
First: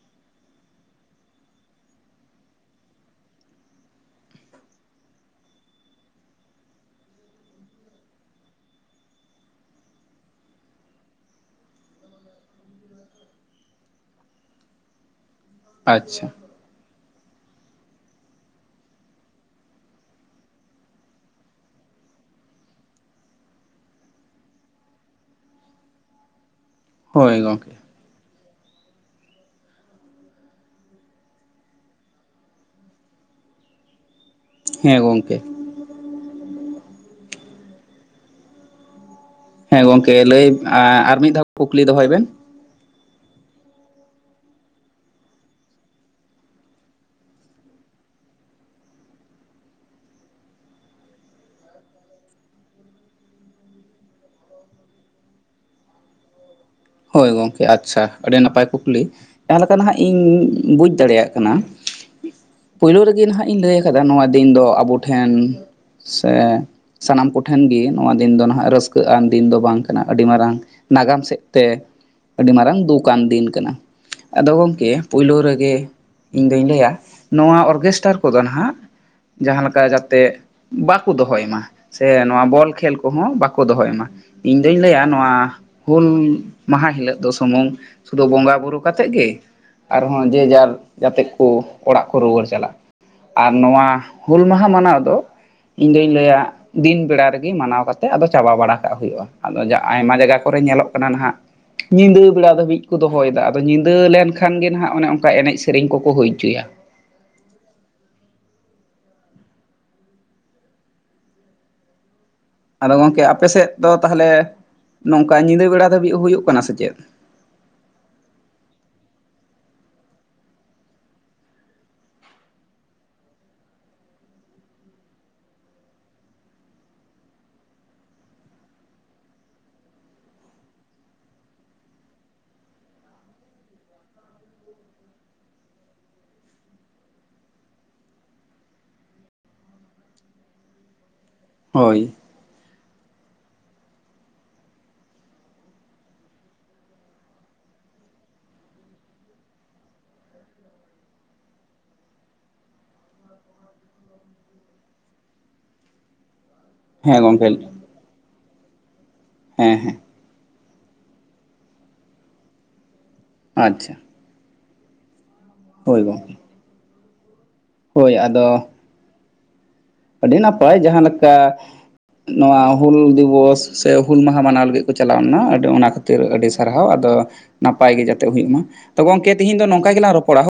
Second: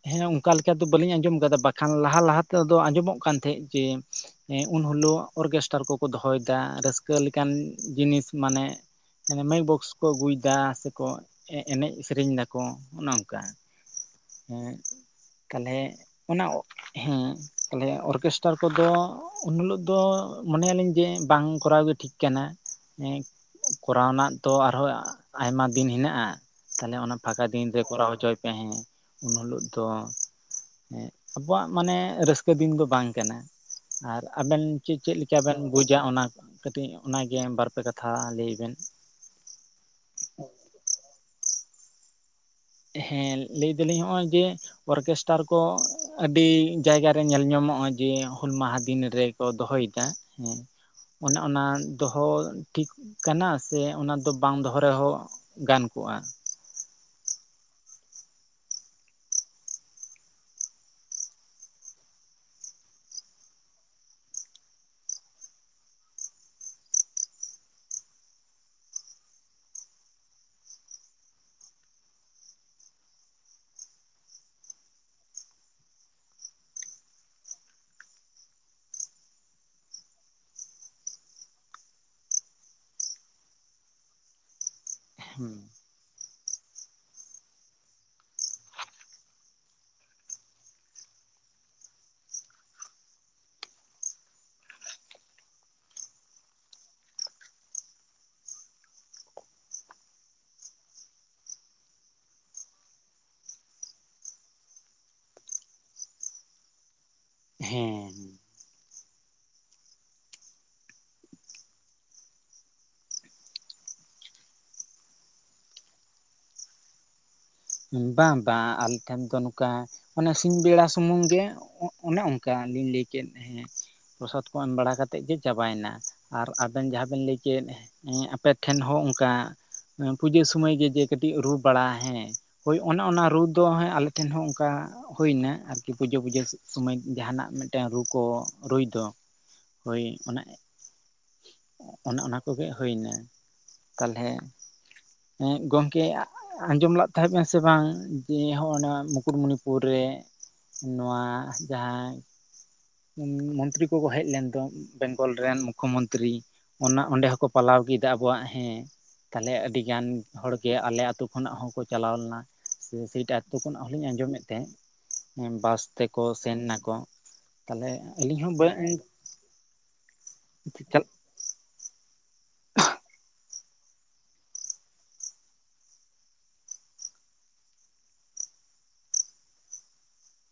ᱦᱮᱸ ᱚᱱᱠᱟ ᱞᱮᱠᱟ ᱵᱟᱹᱞᱤᱧ ᱟᱡᱚᱢ ᱠᱟᱫᱟ ᱵᱟᱠᱷᱟᱱ ᱞᱟᱦᱟ ᱞᱟᱦᱟ ᱛᱮᱫᱚ ᱟᱡᱚᱢᱚᱜ ᱠᱟᱱ ᱛᱟᱦᱮᱫ ᱡᱮ ᱦᱮᱸ ᱩᱱ ᱦᱤᱞᱳᱜ ᱚᱨᱜᱮᱥᱴᱟᱨ ᱠᱚᱠᱚ ᱫᱚᱦᱚᱭᱫᱟ ᱨᱟᱹᱥᱠᱟᱹ ᱞᱮᱠᱟᱱ ᱡᱤᱱᱤᱥ ᱢᱟᱱᱮ ᱢᱟᱭᱤᱠ ᱵᱚᱠᱥ ᱠᱚ ᱟᱹᱜᱩᱭᱫᱟ ᱥᱮᱠᱚ ᱮᱱᱮᱡ ᱥᱮᱨᱮᱧ ᱫᱟᱠᱚ ᱚᱱᱮ ᱚᱝᱠᱟ ᱦᱮᱸ ᱛᱟᱞᱦᱮ ᱟᱪᱪᱷᱟ ᱚᱱᱟ ᱦᱮᱸ ᱛᱟᱞᱦᱮ ᱚᱨᱠᱮᱥᱴᱟᱨ ᱠᱚᱫᱚ ᱩᱱ ᱦᱤᱞᱳᱜ ᱫᱚ ᱢᱚᱱᱮᱭᱟᱞᱤᱧ ᱡᱮ ᱵᱟᱝ ᱠᱚᱨᱟᱣ ᱜᱮ ᱴᱷᱤᱠ ᱠᱟᱱᱟ ᱠᱚᱨᱟᱣ ᱨᱮᱱᱟᱜ ᱛᱚ ᱟᱨᱦᱚᱸ ᱟᱭᱢᱟ ᱫᱤᱱ ᱦᱮᱱᱟᱜ-ᱟ᱾ ᱛᱟᱞᱦᱮ ᱚᱱᱟ ᱦᱳᱭ ᱯᱷᱟᱸᱠᱟ ᱫᱤᱱ ᱜᱚᱝᱠᱮ ᱨᱮ ᱠᱚᱨᱟᱣ ᱦᱚᱪᱚᱭ ᱯᱮ ᱦᱮ ᱩᱱ ᱦᱤᱞᱳᱜ ᱫᱚ ᱦᱮᱸ ᱟᱵᱚᱣᱟᱜ ᱢᱟᱱᱮ ᱨᱟᱹᱥᱠᱟᱹ ᱫᱤᱱ ᱫᱚ ᱵᱟᱝ ᱠᱟᱱᱟ ᱟᱨ ᱟᱵᱮᱱ ᱪᱮᱫ ᱦᱮᱸ ᱪᱮᱫ ᱞᱮᱠᱟ ᱜᱚᱝᱠᱮ ᱵᱮᱱ ᱵᱩᱡᱟ ᱚᱱᱟ ᱠᱟᱹᱴᱤᱡ ᱚᱱᱟᱜᱮ ᱵᱟᱨᱯᱮ ᱠᱟᱛᱷᱟ ᱞᱟᱹᱭ ᱵᱮᱱ ᱦᱮᱸ ᱜᱚᱝᱠᱮ ᱞᱟᱹᱭ ᱟᱨ ᱢᱤᱫ ᱫᱷᱟᱣ ᱠᱩᱠᱞᱤ ᱫᱚᱦᱚᱭ ᱵᱮᱱ ᱦᱮᱸ ᱞᱟᱹᱭ ᱫᱟᱞᱤᱧ ᱱᱚᱜᱼᱚᱭ ᱡᱮ ᱚᱨᱠᱮᱥᱴᱟᱨ ᱠᱚ ᱟᱹᱰᱤ ᱡᱟᱭᱜᱟᱨᱮ ᱧᱮᱞ ᱧᱟᱢᱚᱜ-ᱟ ᱡᱮ ᱦᱩᱞ ᱢᱟᱦᱟ ᱫᱤᱱ ᱨᱮ ᱠᱚ ᱫᱚᱦᱚᱭᱫᱟ ᱦᱮᱸ ᱚᱱᱮ ᱚᱱᱟ ᱫᱚᱦᱚ ᱴᱷᱤᱠ ᱠᱟᱱᱟ ᱥᱮ ᱚᱱᱟ ᱫᱚ ᱵᱟᱝ ᱫᱚᱦᱚ ᱨᱮᱦᱚ ᱜᱟᱱ ᱠᱚᱜ-ᱟ ᱦᱳᱭ ᱜᱚᱝᱠᱮ ᱟᱪᱪᱷᱟ ᱟᱹᱰᱤ ᱱᱟᱯᱟᱭ ᱠᱩᱠᱞᱤ ᱡᱟᱦᱟᱸ ᱞᱟᱠᱟᱱ ᱦᱟᱸ ᱤᱧ ᱵᱩᱡᱽ ᱫᱟᱲᱮᱭᱟᱜ ᱠᱟᱱᱟ ᱯᱳᱭᱞᱳ ᱨᱮᱜᱮ ᱱᱟᱦᱟᱜ ᱤᱧ ᱞᱟᱹᱭ ᱠᱟᱫᱟ ᱱᱚᱣᱟ ᱫᱤᱱ ᱫᱚ ᱟᱵᱚ ᱴᱷᱮᱱ ᱥᱮ ᱥᱟᱱᱟᱢ ᱠᱚᱴᱷᱮᱱ ᱜᱮ ᱱᱚᱣᱟ ᱫᱤᱱ ᱫᱚ ᱱᱟᱦᱟᱜ ᱨᱟᱹᱥᱠᱟᱹ ᱟᱱ ᱫᱤᱱ ᱫᱚ ᱵᱟᱝ ᱠᱟᱱᱟ ᱟᱹᱰᱤ ᱢᱟᱨᱟᱝ ᱱᱟᱜᱟᱢ ᱥᱮᱫ ᱛᱮ ᱟᱹᱰᱤ ᱢᱟᱨᱟᱝ ᱫᱳᱠ ᱟᱱ ᱫᱤᱱ ᱠᱟᱱᱟ ᱟᱫᱚ ᱜᱚᱢᱠᱮ ᱯᱳᱭᱞᱳ ᱨᱮᱜᱮ ᱤᱧᱫᱩᱧ ᱞᱟᱹᱭᱟ ᱱᱚᱣᱟ ᱚᱨᱜᱮᱥᱴᱟᱨ ᱠᱚᱫᱚ ᱱᱟᱜ ᱡᱟᱦᱟ ᱞᱮᱠᱟ ᱡᱟᱛᱮ ᱵᱟᱠᱩ ᱫᱚᱦᱚᱭ ᱢᱟ ᱥᱮ ᱱᱚᱣᱟ ᱵᱚᱞ ᱠᱷᱮᱞ ᱠᱚᱦᱚ ᱵᱟᱠᱚ ᱫᱚᱦᱚᱭ ᱢᱟ ᱤᱧ ᱫᱩᱧ ᱞᱟᱹᱭᱟ ᱱᱚᱣᱟ ᱦᱩᱞ ᱢᱟᱦᱟ ᱦᱤᱞᱳᱜ ᱫᱚ ᱥᱩᱢᱩᱝ ᱥᱩᱫᱷᱩ ᱵᱚᱸᱜᱟ ᱵᱩᱨᱩ ᱠᱟᱛᱮᱜ ᱜᱮ ᱟᱨᱦᱚ ᱡᱮ ᱡᱟᱨ ᱡᱟᱛᱮ ᱠᱚ ᱚᱲᱟᱜ ᱠᱚ ᱨᱩᱣᱟᱹᱲ ᱪᱟᱞᱟᱜ ᱟᱨ ᱱᱚᱣᱟ ᱦᱩᱞ ᱢᱟᱦᱟ ᱢᱟᱱᱟᱣ ᱫᱚ ᱤᱧᱫᱩᱧ ᱞᱟᱹᱭᱟ ᱫᱤᱱ ᱵᱮᱲᱟ ᱨᱮᱜᱮ ᱢᱟᱱᱟᱣ ᱠᱟᱛᱮᱫ ᱟᱫᱚ ᱪᱟᱵᱟ ᱵᱟᱲᱟ ᱠᱟᱜ ᱦᱩᱭᱩᱜ-ᱟ ᱟᱫᱚ ᱟᱭᱢᱟ ᱡᱟᱭᱜᱟ ᱠᱚᱨᱮ ᱧᱮᱞᱚᱜ ᱠᱟᱱᱟ ᱱᱟᱦᱟᱜ ᱧᱤᱫᱟᱹ ᱵᱮᱲᱟ ᱫᱷᱟᱹᱵᱤᱡ ᱠᱚ ᱫᱚᱦᱚᱭᱮᱫᱟ ᱟᱫᱚ ᱧᱤᱫᱟᱹ ᱞᱮᱱᱠᱷᱟᱱ ᱜᱮ ᱱᱟᱦᱟᱜ ᱚᱱᱮ ᱚᱱᱠᱟ ᱮᱱᱮᱡ ᱥᱮᱨᱮᱧ ᱠᱚᱠᱚ ᱦᱩᱭ ᱚᱪᱚᱭᱟ ᱦᱮᱸ ᱟᱫᱚ ᱜᱚᱢᱠᱮ ᱟᱯᱮ ᱥᱮᱫ ᱫᱚ ᱛᱟᱦᱚᱞᱮ ᱱᱚᱝᱠᱟ ᱧᱤᱫᱟᱹ ᱵᱮᱲᱟ ᱫᱷᱟᱹᱵᱤᱡ ᱦᱩᱭᱩᱜ ᱠᱟᱱᱟ ᱥᱮ ᱪᱮᱫ ᱵᱟᱝ ᱵᱟᱝ ᱟᱞᱮ ᱴᱷᱮᱱ ᱫᱚ ᱱᱚᱝᱠᱟ ᱚᱱᱮ ᱥᱤᱧ ᱵᱮᱲᱟ ᱥᱩᱢᱩᱝ ᱜᱮ ᱚᱱᱮ ᱚᱱᱠᱟ ᱞᱤᱧ ᱞᱟᱹᱭ ᱠᱮᱫ ᱦᱮᱸ ᱯᱚᱨᱚᱥᱟᱫ ᱠᱚ ᱮᱢ ᱵᱟᱲᱟ ᱠᱟᱛᱮᱫ ᱜᱮ ᱪᱟᱵᱟᱭᱮᱱᱟ ᱟᱨ ᱟᱵᱮᱱ ᱡᱟᱦᱟᱸ ᱵᱮᱱ ᱞᱟᱹᱭ ᱠᱮᱫ ᱮᱸᱻ ᱟᱯᱮᱴᱷᱮᱱ ᱦᱚ ᱚᱱᱠᱟ ᱯᱩᱡᱟᱹ ᱥᱚᱢᱚᱭ ᱜᱮ ᱡᱮ ᱠᱟᱹᱴᱤᱡ ᱨᱩ ᱵᱟᱲᱟ ᱦᱮᱸ ᱦᱳᱭ ᱚᱱᱮ ᱚᱱᱟ ᱨᱩ ᱫᱚ ᱟᱞᱮᱴᱷᱮᱱ ᱦᱚᱸ ᱚᱱᱠᱟ ᱦᱩᱭᱱᱟ ᱟᱨᱠᱤ ᱯᱩᱡᱟᱹ ᱯᱩᱡᱟᱹ ᱥᱚᱢᱚᱭ ᱡᱟᱦᱟᱱᱟᱜ ᱢᱤᱫᱴᱮᱱ ᱨᱩ ᱠᱚ ᱨᱩᱭ ᱫᱚ ᱦᱳᱭ ᱚᱱᱟ ᱦᱳᱭ ᱚᱱᱮ ᱚᱱᱟ ᱠᱚᱜᱮ ᱦᱩᱭ ᱮᱱᱟ ᱛᱟᱞ ᱦᱮᱸ ᱜᱚᱢᱠᱮ ᱟᱸᱡᱚᱢ ᱞᱟᱜ ᱛᱟᱦᱮᱵ ᱵᱮᱱ ᱥᱮ ᱵᱟᱝ ᱡᱮ ᱦᱚᱸᱜ-ᱚᱭ ᱱᱚᱣᱟ ᱢᱩᱠᱩᱴᱢᱩᱱᱤᱯᱩᱨ ᱨᱮ ᱱᱚᱣᱟ ᱡᱟᱦᱟᱸ ᱢᱚᱱᱛᱨᱤ ᱠᱚᱠᱚ ᱦᱮᱡ ᱞᱮᱱ ᱫᱚ ᱵᱮᱝᱜᱚᱞ ᱨᱮᱱ ᱢᱩᱠᱷᱚᱢᱚᱱᱛᱨᱤ ᱚᱱᱟ ᱦᱮᱸ ᱚᱸᱰᱮ ᱜᱚᱝᱠᱮ ᱦᱚᱠᱚ ᱯᱟᱞᱟᱣ ᱠᱮᱫᱟ ᱟᱵᱚᱣᱟᱜ ᱦᱮᱸ ᱛᱟᱞᱮ ᱦᱮᱸ ᱟᱹᱰᱤ ᱦᱮᱸ ᱜᱟᱱ ᱦᱚᱲᱜᱮ ᱟᱞᱮ ᱟᱹᱛᱩ ᱠᱷᱚᱱᱟᱜ ᱦᱚᱠᱚ ᱪᱟᱞᱟᱣ ᱞᱮᱱᱟ ᱥᱮ ᱥᱮᱴᱟ ᱟᱹᱛᱩ ᱠᱷᱚᱱᱟᱜ ᱟᱪᱪᱷᱟ ᱦᱚᱞᱤᱧ ᱟᱸᱡᱚᱢᱮᱫ ᱛᱟᱦᱮ ᱵᱟᱥ ᱦᱳᱭ ᱛᱮᱠᱚ ᱜᱚᱝᱠᱮ ᱥᱮᱱ ᱱᱟᱠᱚ ᱛᱟᱞᱦᱮ ᱦᱳᱭ ᱟᱹᱞᱤᱧ ᱟᱫᱚ ᱦᱚ ᱵᱟ ᱟᱹᱰᱤ ᱱᱟᱯᱟᱭ ᱡᱟᱦᱟ ᱞᱟᱠᱟ ᱱᱚᱣᱟ ᱦᱩᱞ ᱫᱤᱵᱚᱥ ᱥᱮ ᱦᱩᱞ ᱢᱟᱦᱟ ᱢᱟᱱᱟᱣ ᱞᱟᱹᱜᱤᱫ ᱠᱚ ᱪᱟᱞᱟᱣ ᱞᱮᱱᱟ ᱚᱱᱟ ᱠᱷᱟᱹᱛᱤᱨ ᱟᱹᱰᱤ ᱥᱟᱨᱦᱟᱣ ᱟᱫᱚ ᱱᱟᱯᱟᱭ ᱜᱮ ᱡᱟᱛᱮ ᱦᱩᱭᱩᱜ ᱢᱟ ᱜᱚᱝᱠᱮ ᱛᱤᱦᱤᱧ ᱫᱚ ᱱᱚᱝᱠᱟ ᱜᱤᱞᱟᱝ ᱨᱚᱯᱚᱲᱟ